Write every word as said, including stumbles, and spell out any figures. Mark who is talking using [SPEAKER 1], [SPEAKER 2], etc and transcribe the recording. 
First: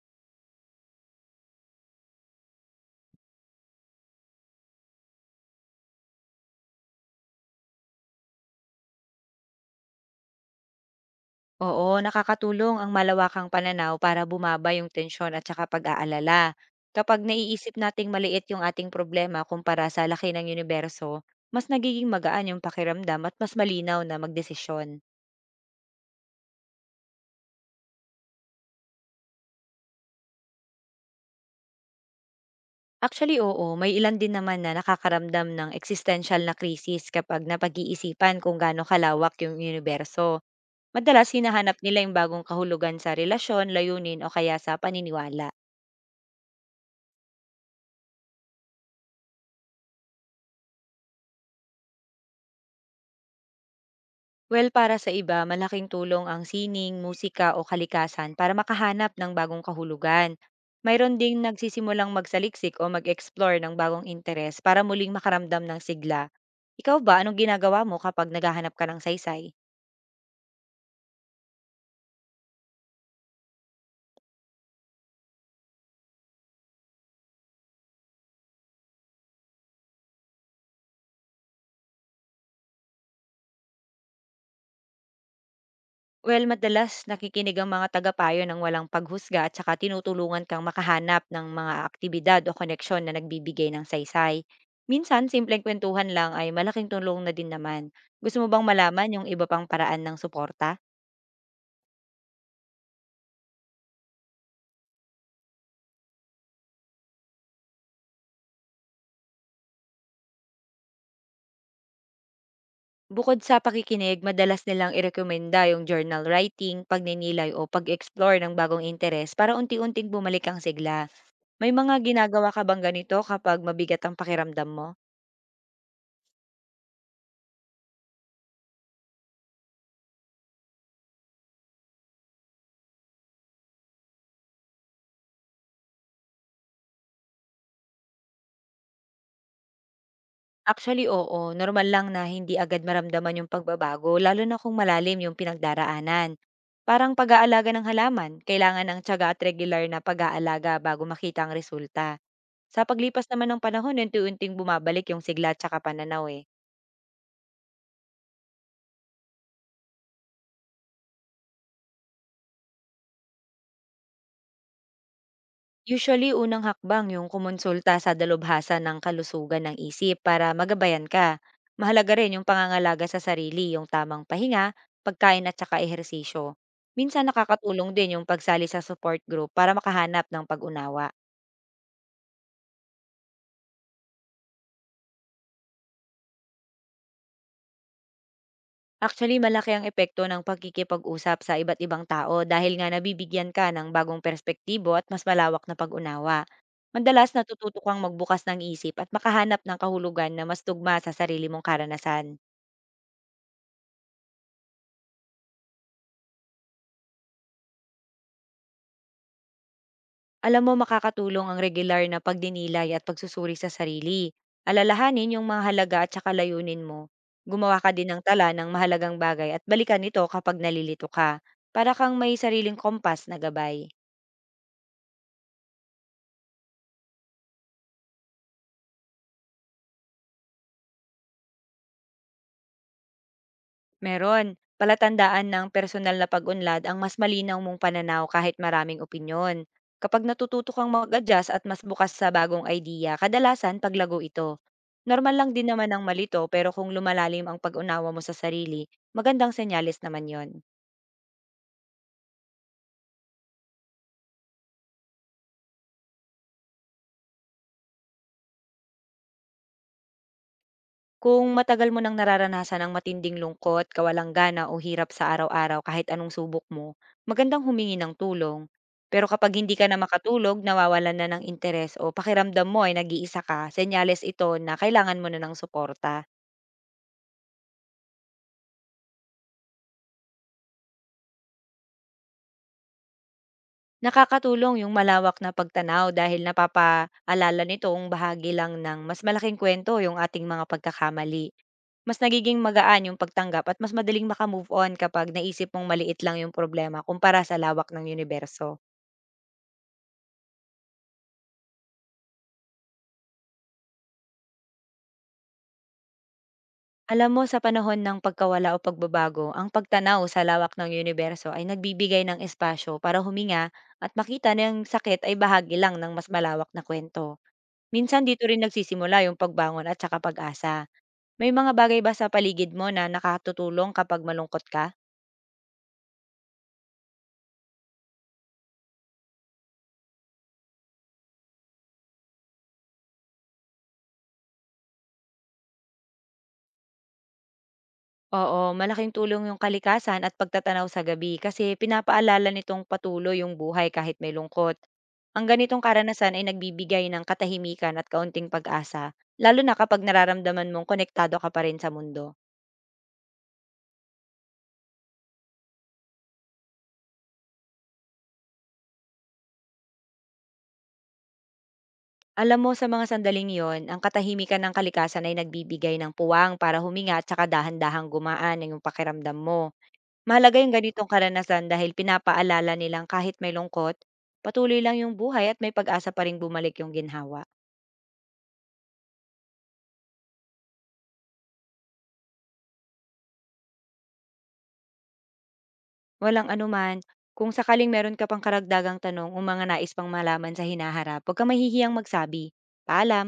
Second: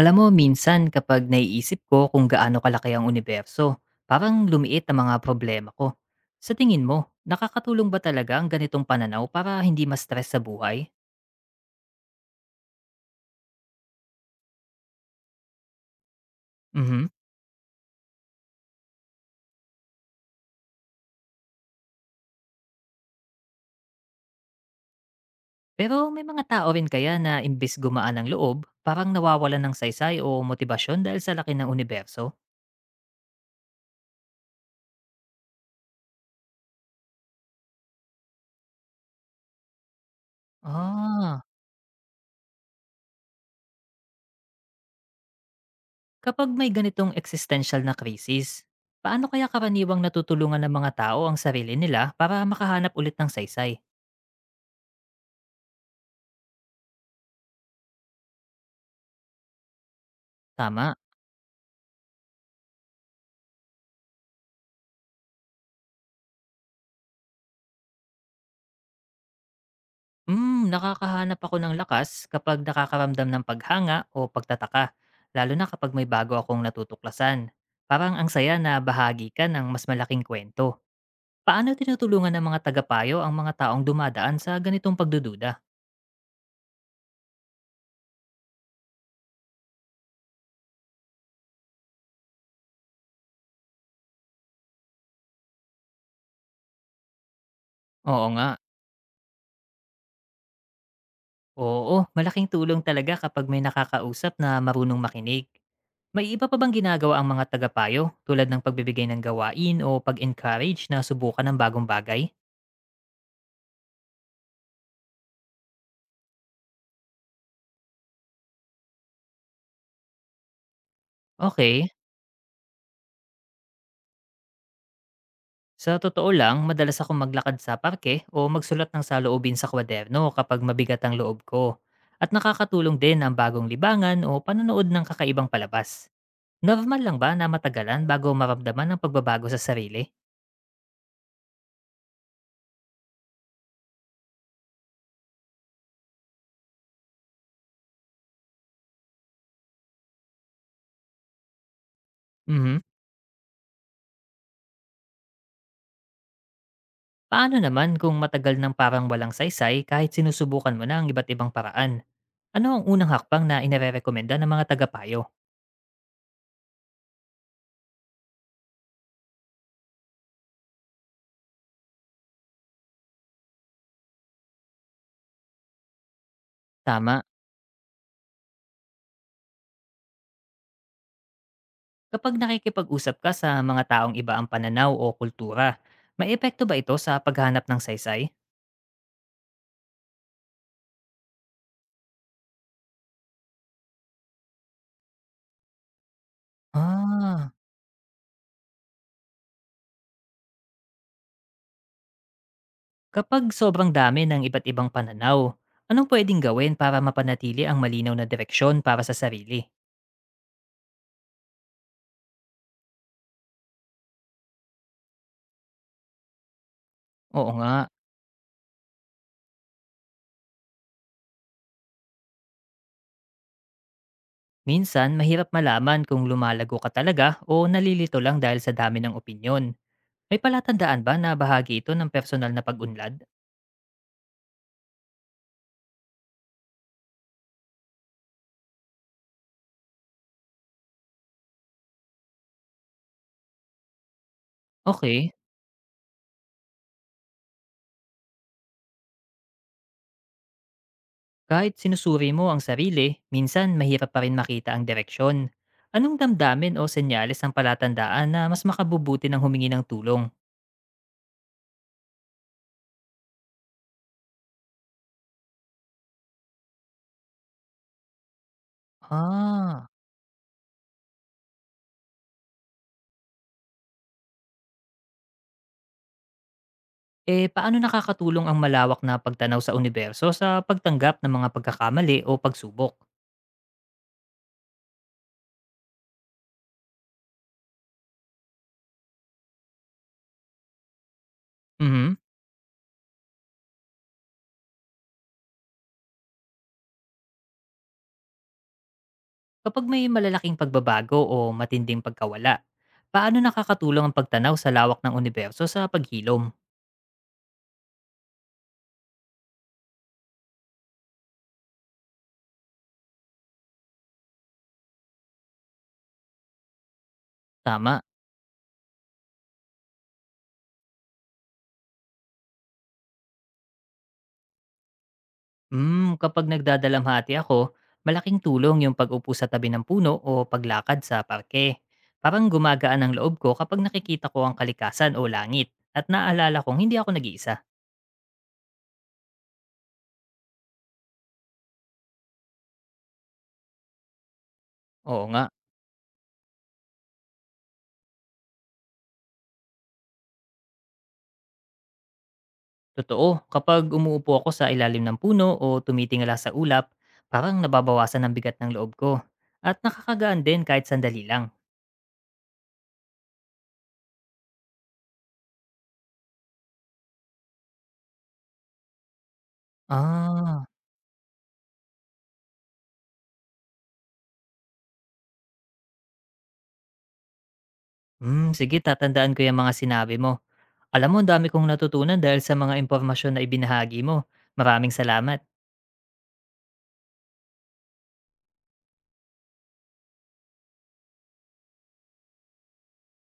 [SPEAKER 1] Alam mo, minsan kapag naiisip ko kung gaano kalaki ang universo, parang lumiit ang mga problema ko. Sa tingin mo, nakakatulong ba talaga ang ganitong pananaw para hindi ma-stress sa buhay?
[SPEAKER 2] Oo, nakakatulong ang malawakang pananaw para bumaba yung tensyon at saka pag-aalala.
[SPEAKER 1] Mhm.
[SPEAKER 2] Kapag naiisip nating maliit yung ating problema kumpara sa laki ng universo, mas nagiging magaan yung pakiramdam at mas malinaw na magdesisyon.
[SPEAKER 1] Pero may mga tao rin kaya na imbis gumaan ang loob, parang nawawalan ng saysay o motibasyon dahil sa laki ng universo?
[SPEAKER 2] Actually, oo, may ilan din naman na nakakaramdam ng existential na krisis kapag napag-iisipan kung gaano kalawak yung universo. Madalas
[SPEAKER 1] Ah,
[SPEAKER 2] hinahanap nila yung bagong kahulugan sa relasyon, layunin o kaya sa paniniwala.
[SPEAKER 1] kapag may ganitong existential na krisis, paano kaya karaniwang natutulungan ng mga tao ang sarili nila para makahanap ulit ng saysay?
[SPEAKER 2] Well, para sa iba, malaking tulong ang sining, musika o kalikasan para makahanap ng bagong kahulugan.
[SPEAKER 1] Tama.
[SPEAKER 2] Mayroon ding nagsisimulang magsaliksik o mag-explore ng bagong interes para muling makaramdam ng sigla. Ikaw ba, anong ginagawa mo kapag naghahanap ka ng saysay?
[SPEAKER 1] Hmm, nakakahanap ako ng lakas kapag nakakaramdam ng paghanga o pagtataka, lalo na kapag may bago akong natutuklasan. Parang ang saya na bahagi ka ng mas malaking kwento. Paano tinutulungan ng mga tagapayo ang mga taong dumadaan sa ganitong pagdududa?
[SPEAKER 2] Well, madalas nakikinig ang mga tagapayo ng walang paghusga at saka tinutulungan kang makahanap ng mga aktibidad o koneksyon na nagbibigay ng saysay. Minsan, simpleng kwentuhan lang ay malaking tulong na din naman.
[SPEAKER 1] Oo
[SPEAKER 2] Gusto
[SPEAKER 1] nga.
[SPEAKER 2] mo bang malaman yung iba pang paraan ng suporta?
[SPEAKER 1] Oo, malaking tulong talaga kapag may nakakausap na marunong makinig. May iba pa bang ginagawa ang mga tagapayo tulad ng pagbibigay ng gawain o pag-encourage na subukan ng bagong bagay?
[SPEAKER 2] Bukod sa pakikinig, madalas nilang irekomenda yung journal writing, pagninilay o pag-explore ng bagong interes para unti-unting bumalik ang sigla. May
[SPEAKER 1] Okay.
[SPEAKER 2] mga ginagawa ka bang ganito kapag mabigat ang pakiramdam mo?
[SPEAKER 1] Sa totoo lang, madalas akong maglakad sa parke o magsulat ng saloobin sa kwaderno kapag mabigat ang loob ko. At nakakatulong din ang bagong libangan o panonood ng kakaibang palabas. Normal lang ba na matagalan bago maramdaman ang pagbabago sa sarili?
[SPEAKER 2] Actually, oo. Normal lang na hindi agad maramdaman yung pagbabago, lalo na kung malalim yung pinagdaraanan. Parang pag-aalaga ng halaman, kailangan ng tiyaga at regular na pag-aalaga bago makita ang resulta.
[SPEAKER 1] Mhm.
[SPEAKER 2] Sa paglipas naman ng panahon, unti-unting bumabalik yung sigla at saka pananaw eh.
[SPEAKER 1] Paano naman kung matagal ng parang walang saysay kahit sinusubukan mo na ang iba't ibang paraan? Ano ang unang hakbang na ina-rekomenda ng mga tagapayo?
[SPEAKER 2] Usually, unang hakbang yung kumonsulta sa dalubhasa ng kalusugan ng isip para magabayan ka. Mahalaga rin yung pangangalaga sa sarili, yung tamang pahinga, pagkain at saka ehersisyo.
[SPEAKER 1] Tama,
[SPEAKER 2] Minsan nakakatulong din yung pagsali sa support group para makahanap ng pag-unawa.
[SPEAKER 1] kapag nakikipag-usap ka sa mga taong iba ang pananaw o kultura, may epekto ba ito sa paghanap ng saysay?
[SPEAKER 2] Actually, malaki ang epekto ng pagkikipag-usap sa iba't ibang tao dahil nga nabibigyan ka ng bagong perspektibo at mas malawak na pag-unawa. Madalas
[SPEAKER 1] Ah,
[SPEAKER 2] natututo kang magbukas ng isip at makahanap ng kahulugan na mas tugma sa sarili mong karanasan.
[SPEAKER 1] kapag sobrang dami ng iba't ibang pananaw, anong pwedeng gawin para mapanatili ang malinaw na direksyon para sa sarili?
[SPEAKER 2] Alam mo, makakatulong ang regular na pagdinilay at pagsusuri sa sarili. Alalahanin yung mga halaga at saka layunin mo.
[SPEAKER 1] Oo nga,
[SPEAKER 2] Gumawa ka din ng tala ng mahalagang bagay at balikan ito kapag nalilito ka, para kang may sariling kompas na gabay.
[SPEAKER 1] minsan mahirap malaman kung lumalago ka talaga o nalilito lang dahil sa dami ng opinyon. May palatandaan ba na bahagi ito ng personal na pag-unlad?
[SPEAKER 2] Meron. Palatandaan ng personal na pag-unlad ang mas malinaw mong pananaw kahit maraming opinyon. Kapag natututo kang mag-adjust at mas bukas sa bagong idea, kadalasan paglago ito.
[SPEAKER 1] Okay,
[SPEAKER 2] Normal lang din naman ang malito, pero kung lumalalim ang pag-unawa mo sa sarili, magandang senyales naman yon.
[SPEAKER 1] kahit sinusuri mo ang sarili, minsan mahirap pa rin makita ang direksyon. Anong damdamin o senyales ang palatandaan na mas makabubuti ng humingi ng tulong?
[SPEAKER 2] Kung matagal mo nang nararanasan ang matinding lungkot, kawalanggana o hirap sa araw-araw kahit anong subok mo, magandang humingi ng tulong. Pero kapag hindi
[SPEAKER 1] Ah.
[SPEAKER 2] ka na makatulog, nawawalan na ng interes o pakiramdam mo ay nag-iisa ka, senyales ito na kailangan mo na ng suporta.
[SPEAKER 1] Eh, paano nakakatulong ang malawak na pagtanaw sa universo sa pagtanggap ng mga pagkakamali o pagsubok?
[SPEAKER 2] Nakakatulong yung malawak na pagtanaw dahil napapaalala nitong bahagi lang ng mas malaking kwento yung ating mga pagkakamali.
[SPEAKER 1] Mhm.
[SPEAKER 2] Mas nagiging magaan yung pagtanggap at mas madaling makamove on kapag naisip mong maliit lang yung problema kumpara sa lawak ng universo.
[SPEAKER 1] Kapag may malalaking pagbabago o matinding pagkawala, paano nakakatulong ang pagtanaw sa lawak ng universo sa paghilom?
[SPEAKER 2] Alam mo, sa panahon ng pagkawala o pagbabago, ang pagtanaw sa lawak ng universo ay nagbibigay ng espasyo para huminga at makita na ang sakit ay bahagi lang ng mas malawak na kwento.
[SPEAKER 1] Tama.
[SPEAKER 2] Minsan dito rin nagsisimula yung pagbangon at saka pag-asa. May mga bagay ba sa paligid mo na nakatutulong kapag malungkot ka?
[SPEAKER 1] Mm, kapag nagdadalamhati ako, malaking tulong yung pag-upo sa tabi ng puno o paglakad sa parke. Parang gumagaan ang loob ko kapag nakikita ko ang kalikasan o langit at naalala kong hindi ako nag-iisa.
[SPEAKER 2] Oo, malaking tulong yung kalikasan at pagtatanaw sa gabi kasi pinapaalala nitong patuloy yung buhay kahit may lungkot.
[SPEAKER 1] Oo nga.
[SPEAKER 2] Ang ganitong karanasan ay nagbibigay ng katahimikan at kaunting pag-asa, lalo na kapag nararamdaman mong konektado ka pa rin sa mundo.
[SPEAKER 1] Totoo, kapag umuupo ako sa ilalim ng puno o tumitingala sa ulap, parang nababawasan ang bigat ng loob ko. At nakakagaan din kahit sandali lang.
[SPEAKER 2] Alam mo, sa mga sandaling yon, ang katahimikan ng kalikasan ay nagbibigay ng puwang para huminga at saka dahan-dahang gumaan ang yung pakiramdam mo. Mahalaga
[SPEAKER 1] Ah,
[SPEAKER 2] yung ganitong karanasan dahil pinapaalala nilang kahit may lungkot, patuloy lang yung buhay at may pag-asa pa rin bumalik yung ginhawa.
[SPEAKER 1] hmm, sige, tatandaan ko yung mga sinabi mo. Alam mo, ang dami kong natutunan dahil sa mga impormasyon na ibinahagi mo. Maraming salamat.
[SPEAKER 2] Walang anuman. Kung sakaling meron ka pang karagdagang tanong o mga nais pang malaman sa hinaharap, huwag kang mahihiyang magsabi. Paalam!